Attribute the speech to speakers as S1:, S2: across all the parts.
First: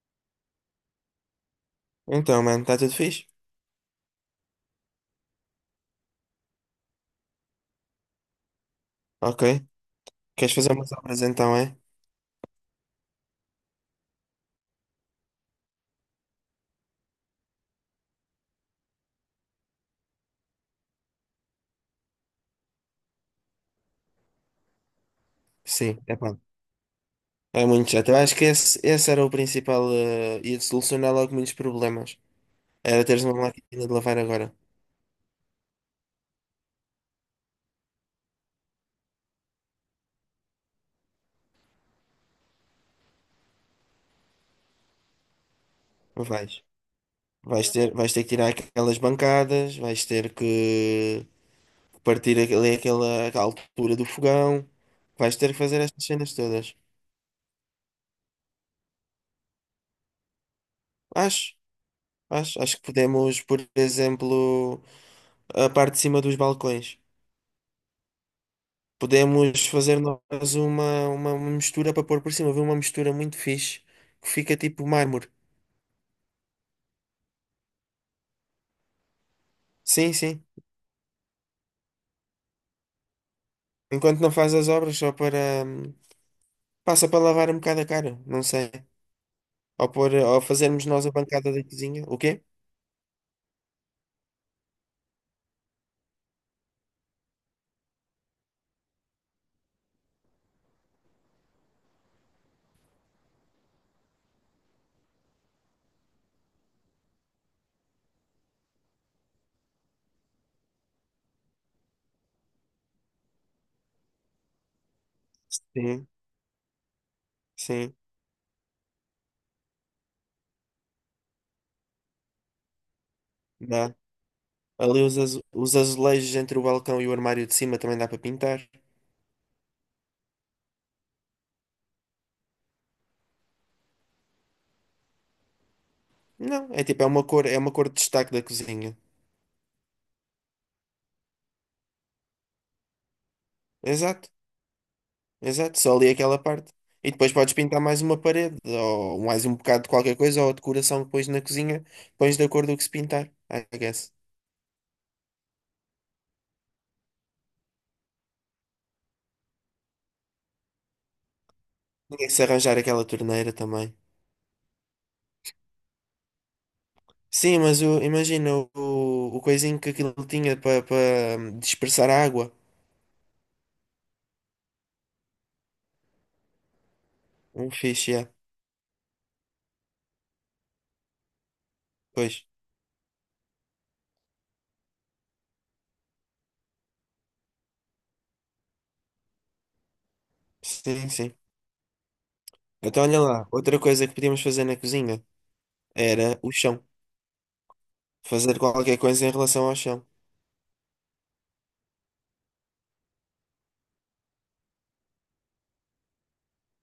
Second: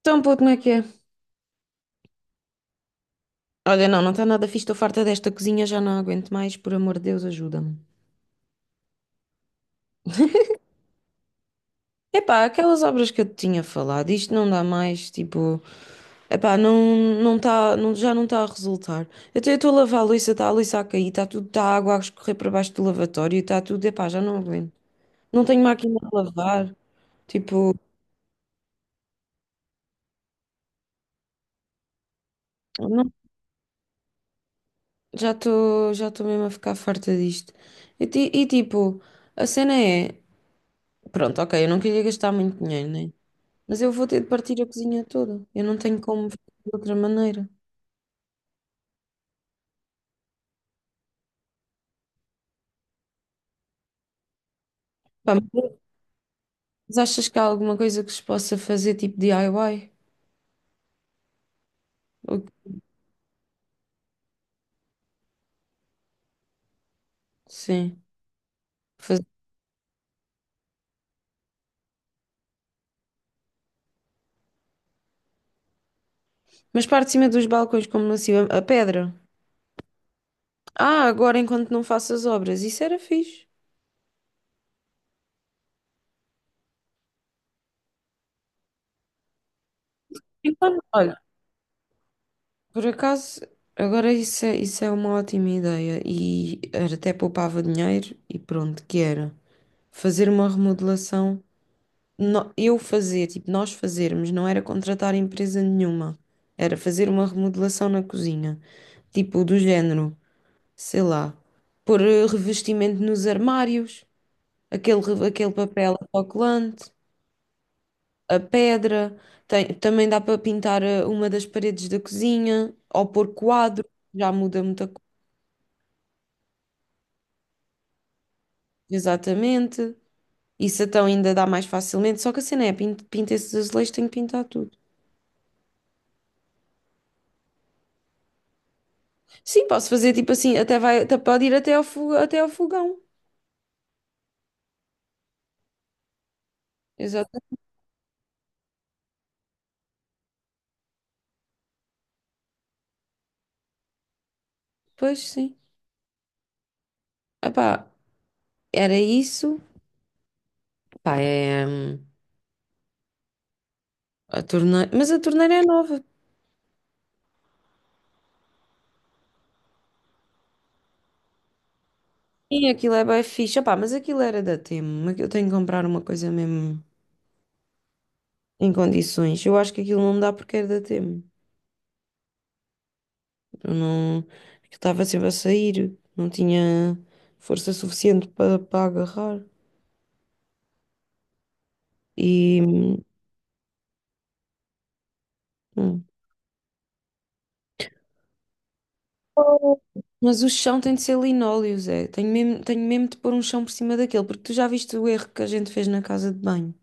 S1: Então, puto, como é que é?
S2: Então, mano, está tudo fixe?
S1: Olha, não está nada fixe, estou farta desta cozinha, já não aguento mais, por amor de Deus, ajuda-me.
S2: Ok. Queres fazer umas obras então, é?
S1: Epá, aquelas obras que eu te tinha falado, isto não dá mais, tipo, epá, não, não tá, não, já não está a resultar. Até eu estou a lavar a louça, está a louça a cair, está tudo, está a água a escorrer para baixo do lavatório, está tudo, epá, já não aguento. Não tenho máquina
S2: Sim,
S1: de
S2: é pá.
S1: lavar,
S2: É
S1: tipo,
S2: muito chato. Eu acho que esse era o principal. Ia solucionar logo muitos problemas. Era
S1: não,
S2: teres uma máquina de lavar agora.
S1: já estou mesmo a ficar farta disto. E, ti- e tipo, a cena é, pronto, ok, eu não queria gastar muito dinheiro, né? Mas eu vou ter de partir a cozinha toda. Eu não tenho como
S2: Não
S1: fazer
S2: vais.
S1: de outra maneira.
S2: Vais ter que tirar aquelas bancadas, vais ter que partir ali aquela altura do fogão,
S1: Pá,
S2: vais ter que fazer estas cenas todas.
S1: mas achas que há alguma coisa que se possa fazer tipo DIY?
S2: Acho, acho,
S1: Ou-
S2: acho que podemos, por exemplo, a parte de cima dos balcões.
S1: Sim. Fazer.
S2: Podemos fazer nós uma mistura para pôr por cima. Viu uma mistura muito fixe que fica tipo mármore.
S1: Mas parte de cima dos balcões, como não se a pedra.
S2: Sim, sim.
S1: Ah, agora enquanto não faço as obras. Isso era fixe.
S2: Enquanto não faz as obras, só para. Passa para lavar um bocado a cara, não sei. Ou, pôr, ou
S1: Então,
S2: fazermos nós a
S1: olha,
S2: bancada da cozinha. O quê?
S1: por acaso, agora isso é uma ótima ideia. E era até poupava dinheiro e pronto, que era fazer uma remodelação. Eu fazer, tipo, nós fazermos, não era contratar empresa nenhuma, era fazer uma remodelação na cozinha, tipo, do género, sei lá, pôr revestimento nos armários, aquele papel
S2: Sim,
S1: autocolante,
S2: sim,
S1: a pedra, também dá para pintar uma das paredes da cozinha, ou pôr quadro,
S2: dá.
S1: já muda muita coisa,
S2: Ali os, os azulejos entre o balcão e o armário de cima também dá para pintar.
S1: exatamente. Isso então ainda dá mais facilmente, só que a cena é, pinta esses azulejos, tenho que pintar tudo.
S2: Não, é tipo, é uma cor de destaque da cozinha.
S1: Sim, posso fazer tipo assim, até vai, até pode ir até ao fogão.
S2: Exato. Exato, só ali aquela parte. E depois
S1: Exato.
S2: podes pintar mais uma parede, ou mais um bocado de qualquer coisa, ou a decoração que pões na cozinha, pões de acordo com o que se pintar, I guess.
S1: Pois sim. Epá, era isso. Epá, é
S2: Tinha que se arranjar aquela torneira também.
S1: a torneira. Mas a torneira é nova.
S2: Sim, mas imagina o coisinho que aquilo tinha para dispersar a água.
S1: Sim, aquilo é bem fixe. Epá, mas aquilo era da Temo. Aqui- Eu tenho que comprar uma coisa mesmo
S2: Um fixe, yeah.
S1: em condições. Eu acho que aquilo não dá porque era da Temo.
S2: Pois.
S1: Eu não. Aquilo estava sempre a sair. Não tinha força suficiente para agarrar.
S2: Sim, sim.
S1: E.
S2: Então olha lá, outra coisa que podíamos fazer na cozinha
S1: Hum.
S2: era o chão. Fazer qualquer coisa em relação
S1: Oh.
S2: ao chão.
S1: Mas o chão tem de ser linóleo, Zé. Tenho mesmo de pôr um chão por cima daquele, porque tu já viste o erro que a gente fez na casa de banho.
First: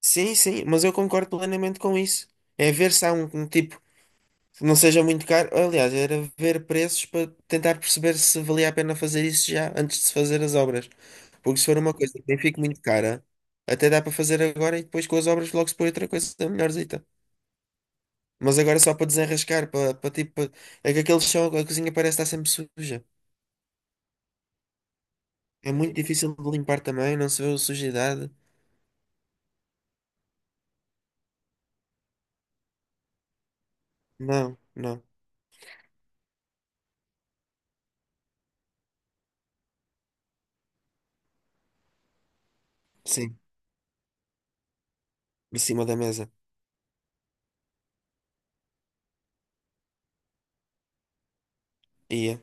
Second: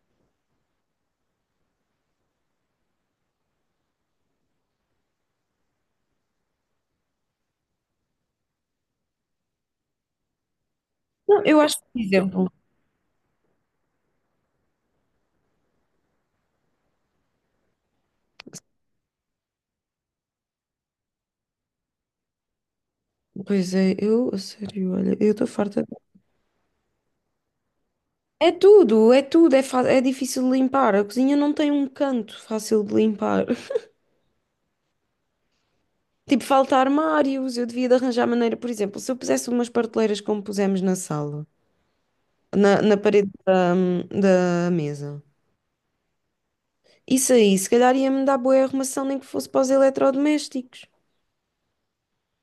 S2: Sim, sim, mas eu concordo plenamente com isso. É ver se há um tipo. Não seja muito caro. Aliás, era ver preços para tentar perceber se valia a pena fazer isso já antes de se fazer as obras.
S1: Não,
S2: Porque
S1: eu
S2: se for
S1: acho que,
S2: uma
S1: por
S2: coisa que nem
S1: exemplo,
S2: fique muito cara, até dá para fazer agora e depois com as obras logo se põe outra coisa melhorzita. Mas agora só para desenrascar, para tipo. É que aquele chão, a cozinha parece estar sempre suja.
S1: pois é, eu, a sério, olha, eu estou
S2: É
S1: farta.
S2: muito difícil de limpar também, não se vê a sujidade.
S1: É tudo, é difícil de limpar. A cozinha não tem um canto fácil de limpar.
S2: Não, não.
S1: Tipo, falta armários, eu devia de arranjar maneira, por exemplo, se eu pusesse umas prateleiras como pusemos na sala, na parede
S2: Sim,
S1: da mesa.
S2: por cima da mesa.
S1: Isso aí, se calhar ia-me dar boa arrumação, nem que fosse para os eletrodomésticos.
S2: Ia.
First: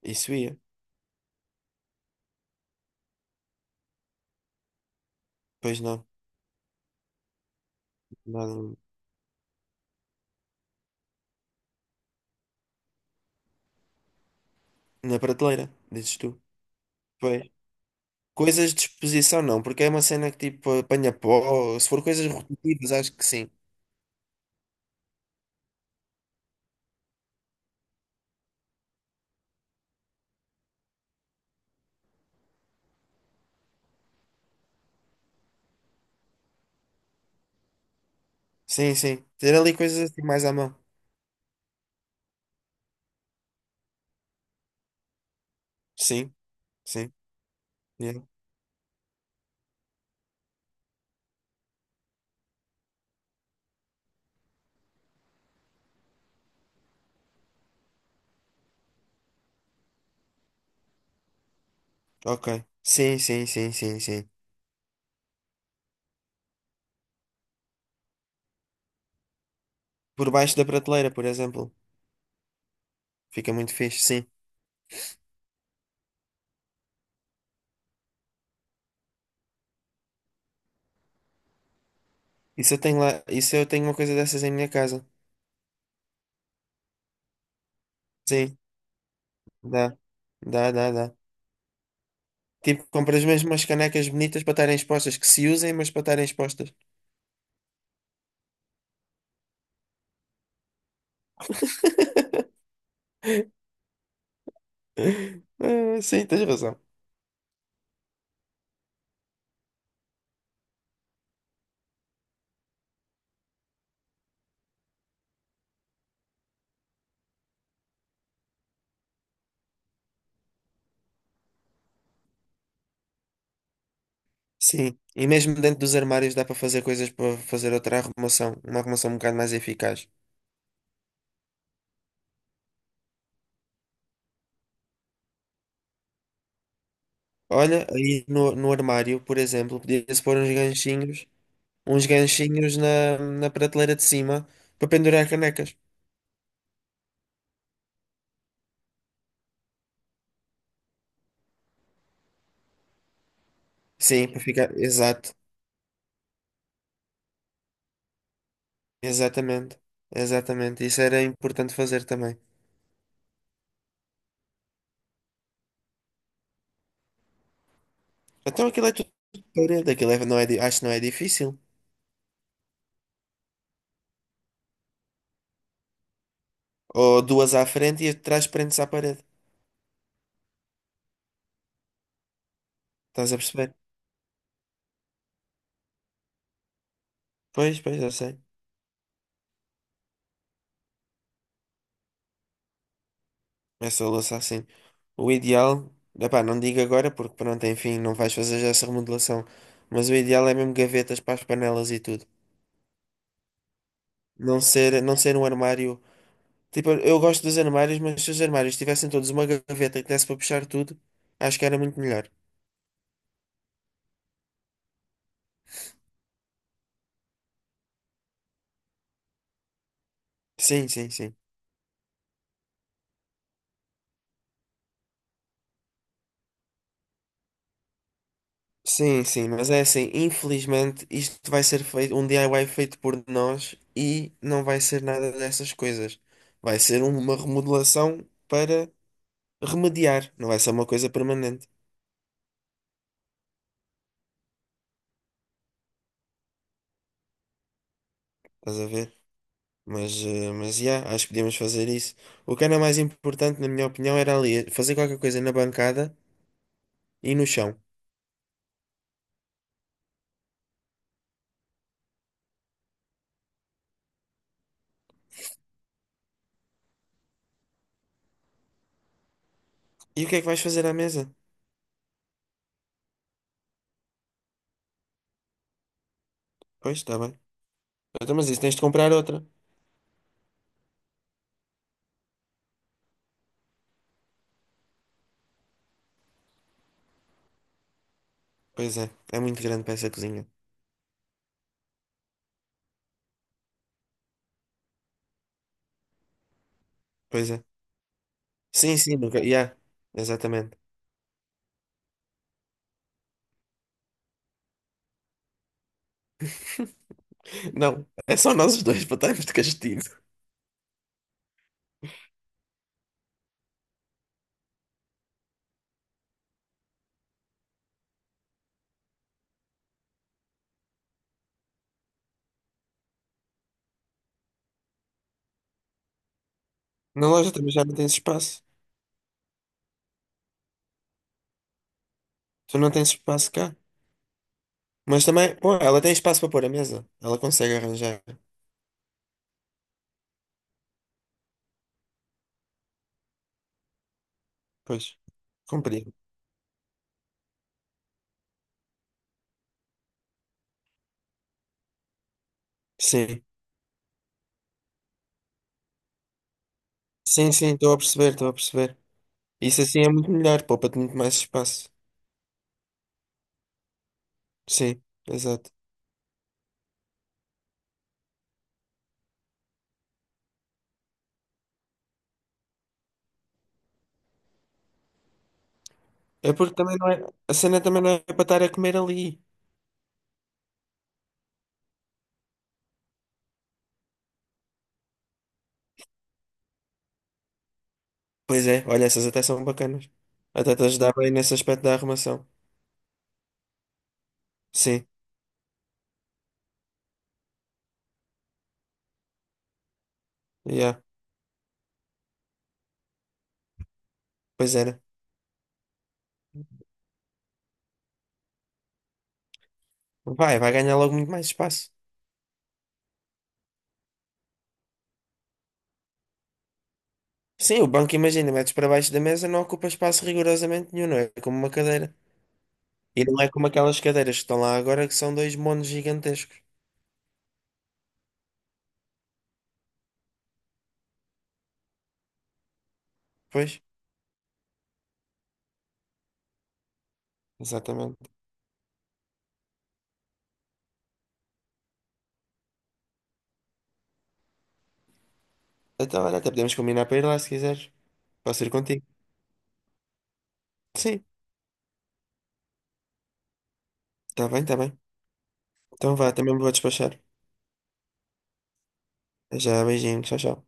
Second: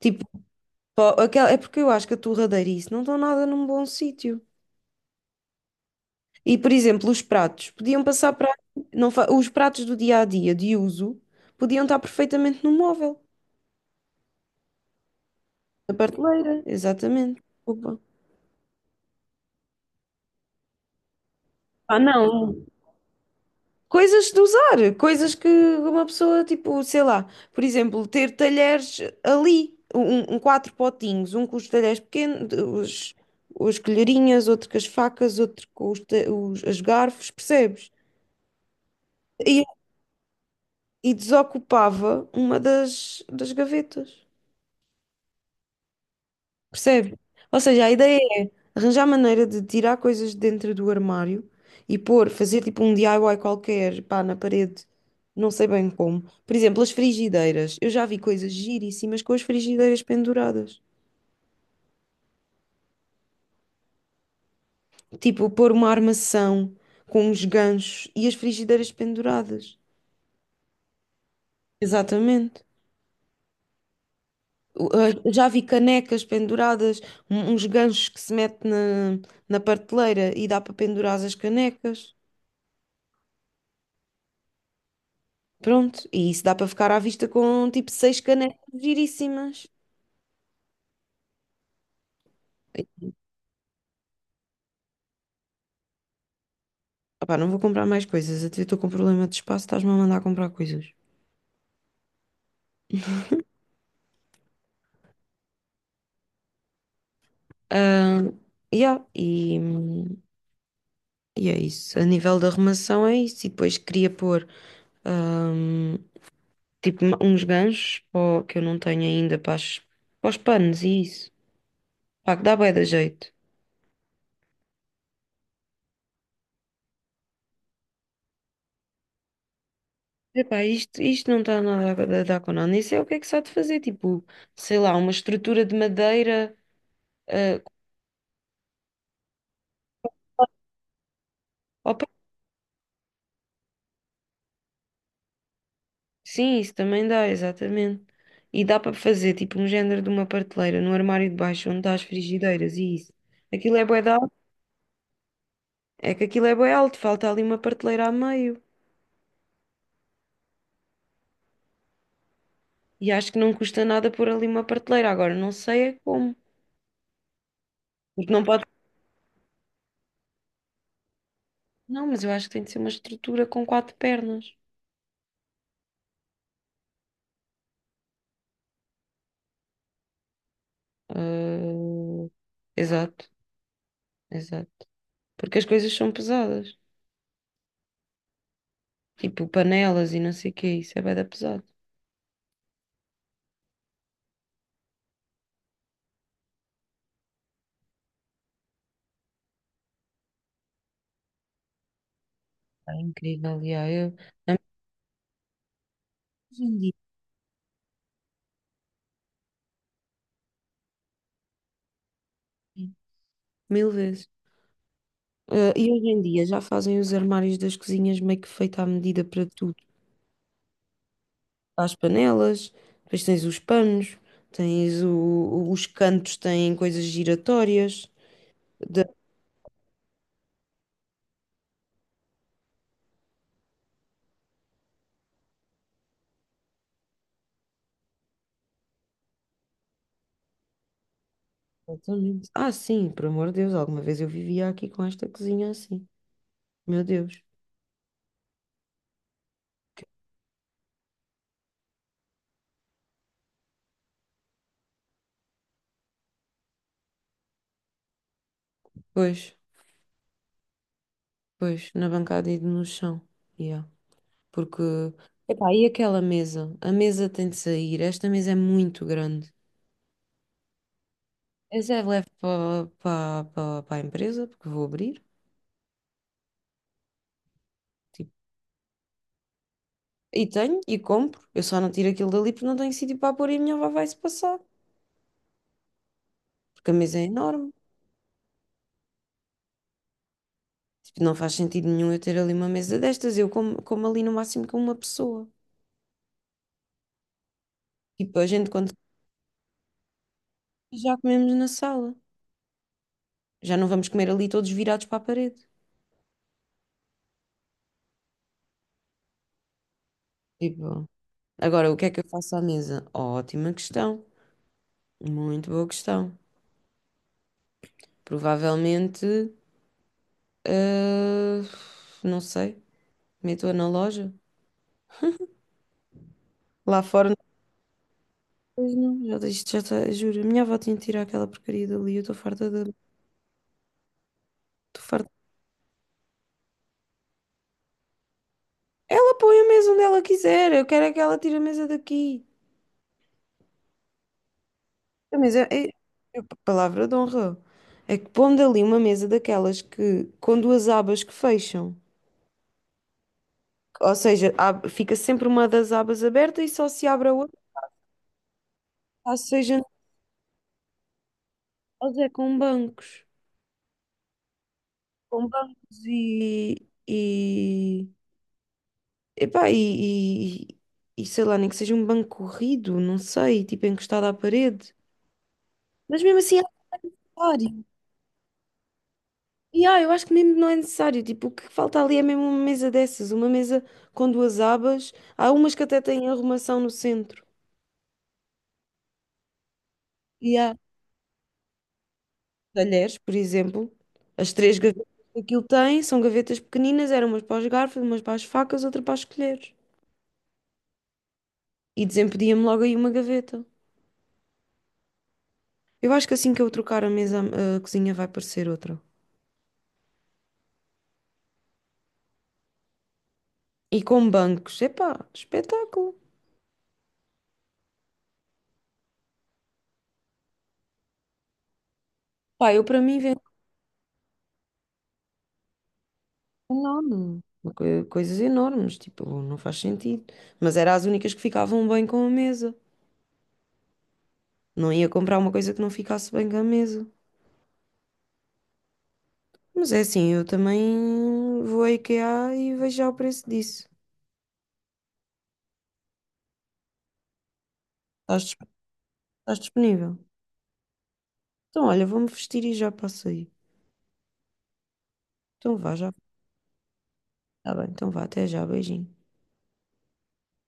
S1: Tipo,
S2: Isso ia.
S1: é porque eu acho que a torradeira e isso não estão nada num bom sítio.
S2: Pois não.
S1: E, por exemplo, os pratos podiam passar para.
S2: Nada.
S1: Não, fa- Os pratos do dia a dia de uso podiam estar perfeitamente no móvel,
S2: Na prateleira,
S1: na
S2: dizes tu.
S1: prateleira, exatamente.
S2: Pois.
S1: Opa.
S2: Coisas de exposição não, porque é uma cena que tipo apanha pó. Se
S1: Ah,
S2: for coisas
S1: não.
S2: rotativas, acho que sim.
S1: Coisas de usar, coisas que uma pessoa, tipo, sei lá, por exemplo, ter talheres ali, um quatro potinhos, um com os talheres pequenos, os colherinhas, outro com as facas, outro com as garfos, percebes?
S2: Sim, sim. Ter ali coisas assim mais à mão.
S1: E desocupava das gavetas.
S2: Sim, sim.
S1: Percebe? Ou seja, a ideia
S2: Yeah,
S1: é arranjar maneira de tirar coisas de dentro do armário e pôr, fazer tipo um DIY qualquer, pá, na parede, não sei bem como. Por exemplo, as frigideiras. Eu já vi coisas giríssimas com as frigideiras penduradas.
S2: ok. Sim, sim, sim, sim, sim.
S1: Tipo, pôr uma armação com uns ganchos e as frigideiras penduradas.
S2: Por baixo da prateleira, por exemplo.
S1: Exatamente.
S2: Fica muito fixe, sim.
S1: Uh, Já vi canecas penduradas, uns ganchos que se mete na, na prateleira e dá para pendurar as canecas.
S2: Isso eu tenho lá, isso eu tenho uma coisa dessas em minha casa.
S1: Pronto, e isso dá para ficar à vista com tipo seis
S2: Sim,
S1: canecas giríssimas.
S2: dá. Dá, dá, dá. Tipo,
S1: E,
S2: compras mesmo umas canecas bonitas para estarem expostas, que se usem, mas para estarem expostas.
S1: opá, não vou comprar mais coisas, até estou com problema de espaço, estás-me a mandar comprar coisas.
S2: Ah, sim, tens razão.
S1: Ah, yeah, e é isso. A nível da arrumação é isso. E depois queria pôr ahm, tipo uns ganchos pó, que eu não tenho ainda para os panos e isso. Pá, que dá bué da jeito.
S2: Sim, e mesmo dentro dos armários dá para fazer coisas para fazer outra arrumação, uma arrumação um bocado mais eficaz.
S1: Epá, isto não está nada a dar com nada. Nem sei o que é que se há de fazer. Tipo, sei lá, uma estrutura de madeira. ah,
S2: Olha, aí no armário, por exemplo, podia-se pôr
S1: opa,
S2: uns ganchinhos na prateleira de cima para pendurar canecas.
S1: sim, isso também dá, exatamente. E dá para fazer, tipo, um género de uma prateleira no armário de baixo, onde está as frigideiras e isso. Aquilo é bué de
S2: Sim,
S1: alto.
S2: para ficar. Exato,
S1: É que aquilo é bué alto, falta ali uma prateleira a meio.
S2: exatamente, exatamente. Isso era importante fazer também.
S1: E acho que não custa nada pôr ali uma prateleira. Agora, não sei é como. Porque não pode...
S2: Então aquilo é tudo de parede, não é, acho que não é difícil.
S1: Não, mas eu acho que tem de ser uma estrutura com quatro pernas.
S2: Ou duas à frente e atrás prendes à parede.
S1: Ah, exato,
S2: Estás a perceber?
S1: exato. Porque as coisas são pesadas.
S2: Pois, pois, eu sei.
S1: Tipo panelas e não sei o que, isso é bué da pesado.
S2: Essa louça assim. O ideal, epá, não digo agora porque pronto, enfim, não vais fazer já essa remodelação. Mas o ideal é mesmo gavetas para as panelas e tudo.
S1: É incrível, já. A-
S2: Não ser um armário.
S1: Hoje em
S2: Tipo,
S1: dia,
S2: eu gosto dos armários, mas se os armários tivessem todos uma gaveta que desse para puxar tudo, acho que era muito melhor.
S1: mil vezes. Ah, e hoje em dia já fazem os armários das cozinhas meio que feito à medida para tudo.
S2: Sim, sim, sim.
S1: As panelas, depois tens os panos, os cantos, têm coisas giratórias. Da-
S2: Sim, sim, mas é assim, infelizmente isto vai ser feito, um DIY feito por nós e não vai ser nada dessas coisas. Vai ser uma remodelação para remediar, não vai ser uma coisa permanente.
S1: Exatamente. Ah, sim, por amor de Deus, alguma vez eu vivia aqui com esta cozinha assim. Meu Deus.
S2: Estás a ver? Mas, mas yeah, acho que podíamos fazer isso. O que era mais importante, na minha opinião, era ali fazer qualquer coisa na bancada e no chão.
S1: Pois, pois, na bancada e no chão. Yeah. Porque, epá, e aquela mesa? A mesa tem de sair. Esta mesa é muito grande.
S2: E o que é que vais fazer à mesa?
S1: Essa é leve para a empresa, porque vou abrir.
S2: Pois, está bem.
S1: Tipo,
S2: Então, mas isso tens de comprar outra.
S1: e tenho, e compro. Eu só não tiro aquilo dali porque não tenho sítio para pôr e a minha avó vai-se passar. Porque a mesa é enorme.
S2: Pois é, é muito grande para essa cozinha.
S1: Tipo, não faz sentido nenhum eu ter ali uma mesa destas. Como ali no máximo com uma pessoa.
S2: Pois é.
S1: Tipo, a gente quando
S2: Sim, sim, nunca. Yeah, exatamente.
S1: já comemos na sala. Já não vamos comer ali todos virados para a parede.
S2: Não, é só nós os dois para estarmos de castigo.
S1: Tipo, agora o que é que eu faço à mesa? Ótima questão. Muito boa questão. Provavelmente, ah, não sei, meto-a na loja. Lá
S2: Na
S1: fora,
S2: loja
S1: não.
S2: também já não tens espaço.
S1: Pois não, já, isto já está, juro, a minha avó tinha de tirar aquela porcaria dali, eu estou farta
S2: Tu não
S1: de,
S2: tens espaço cá.
S1: estou
S2: Mas
S1: farta.
S2: também, pô, ela tem espaço para pôr a mesa. Ela consegue arranjar.
S1: Ela põe a mesa onde ela quiser, eu quero é que ela tire a mesa daqui.
S2: Pois,
S1: A mesa, é, é-
S2: compreendo.
S1: É, palavra de honra, é que pondo ali uma mesa daquelas que, com duas abas que fecham,
S2: Sim.
S1: ou seja, fica sempre uma das abas aberta e só se abre a
S2: Sim,
S1: outra,
S2: sim, estou a perceber, estou a perceber.
S1: ou seja,
S2: Isso assim é muito melhor, poupa-te muito mais espaço.
S1: nós é com bancos.
S2: Sim,
S1: com
S2: exato.
S1: bancos e, e, Epá, e sei lá, nem que seja um banco corrido, não sei, tipo encostado à parede. Mas mesmo
S2: É
S1: assim é
S2: porque também não é. A cena
S1: necessário.
S2: também não é para estar a comer ali.
S1: E ah, eu acho que mesmo não é necessário. Tipo, o que falta ali é mesmo uma mesa dessas, uma mesa com duas abas. Há umas que até têm arrumação no centro.
S2: Pois é, olha, essas até são bacanas.
S1: E
S2: Até
S1: há
S2: te ajudar bem nesse aspecto da arrumação.
S1: talheres, por exemplo. As três gavetas
S2: Sim,
S1: que aquilo tem são gavetas pequeninas, eram umas para os garfos, umas para as facas, outra para as colheres.
S2: yeah,
S1: E desempedia-me logo aí uma gaveta.
S2: pois era.
S1: Eu acho que assim que eu trocar a mesa, a cozinha vai parecer outra.
S2: Vai, vai ganhar logo muito mais espaço.
S1: E com bancos, epá, espetáculo.
S2: Sim, o banco, imagina, metes para baixo da mesa, não ocupa espaço rigorosamente nenhum, não é como uma cadeira.
S1: Pá, eu para mim
S2: E
S1: vendo
S2: não é como aquelas cadeiras que estão lá agora que são dois monos gigantescos.
S1: enorme. Uma Coisas enormes, tipo, não faz sentido. Mas eram as únicas que ficavam bem com a mesa.
S2: Pois,
S1: Não ia comprar uma coisa que não ficasse bem com a mesa.
S2: exatamente.
S1: Mas é assim, eu também vou à IKEA e vejo já o preço disso.
S2: Então, olha, até podemos combinar para ir lá se quiseres.
S1: Estás, dis-
S2: Posso ir contigo?
S1: estás disponível?
S2: Sim,
S1: Então, olha, vou-me vestir e já passo aí.
S2: tá bem, tá bem.
S1: Então vá, já.
S2: Então vá, também me vou despachar.
S1: Tá bem, então vá, até já, beijinho.
S2: Já, beijinho, tchau, tchau.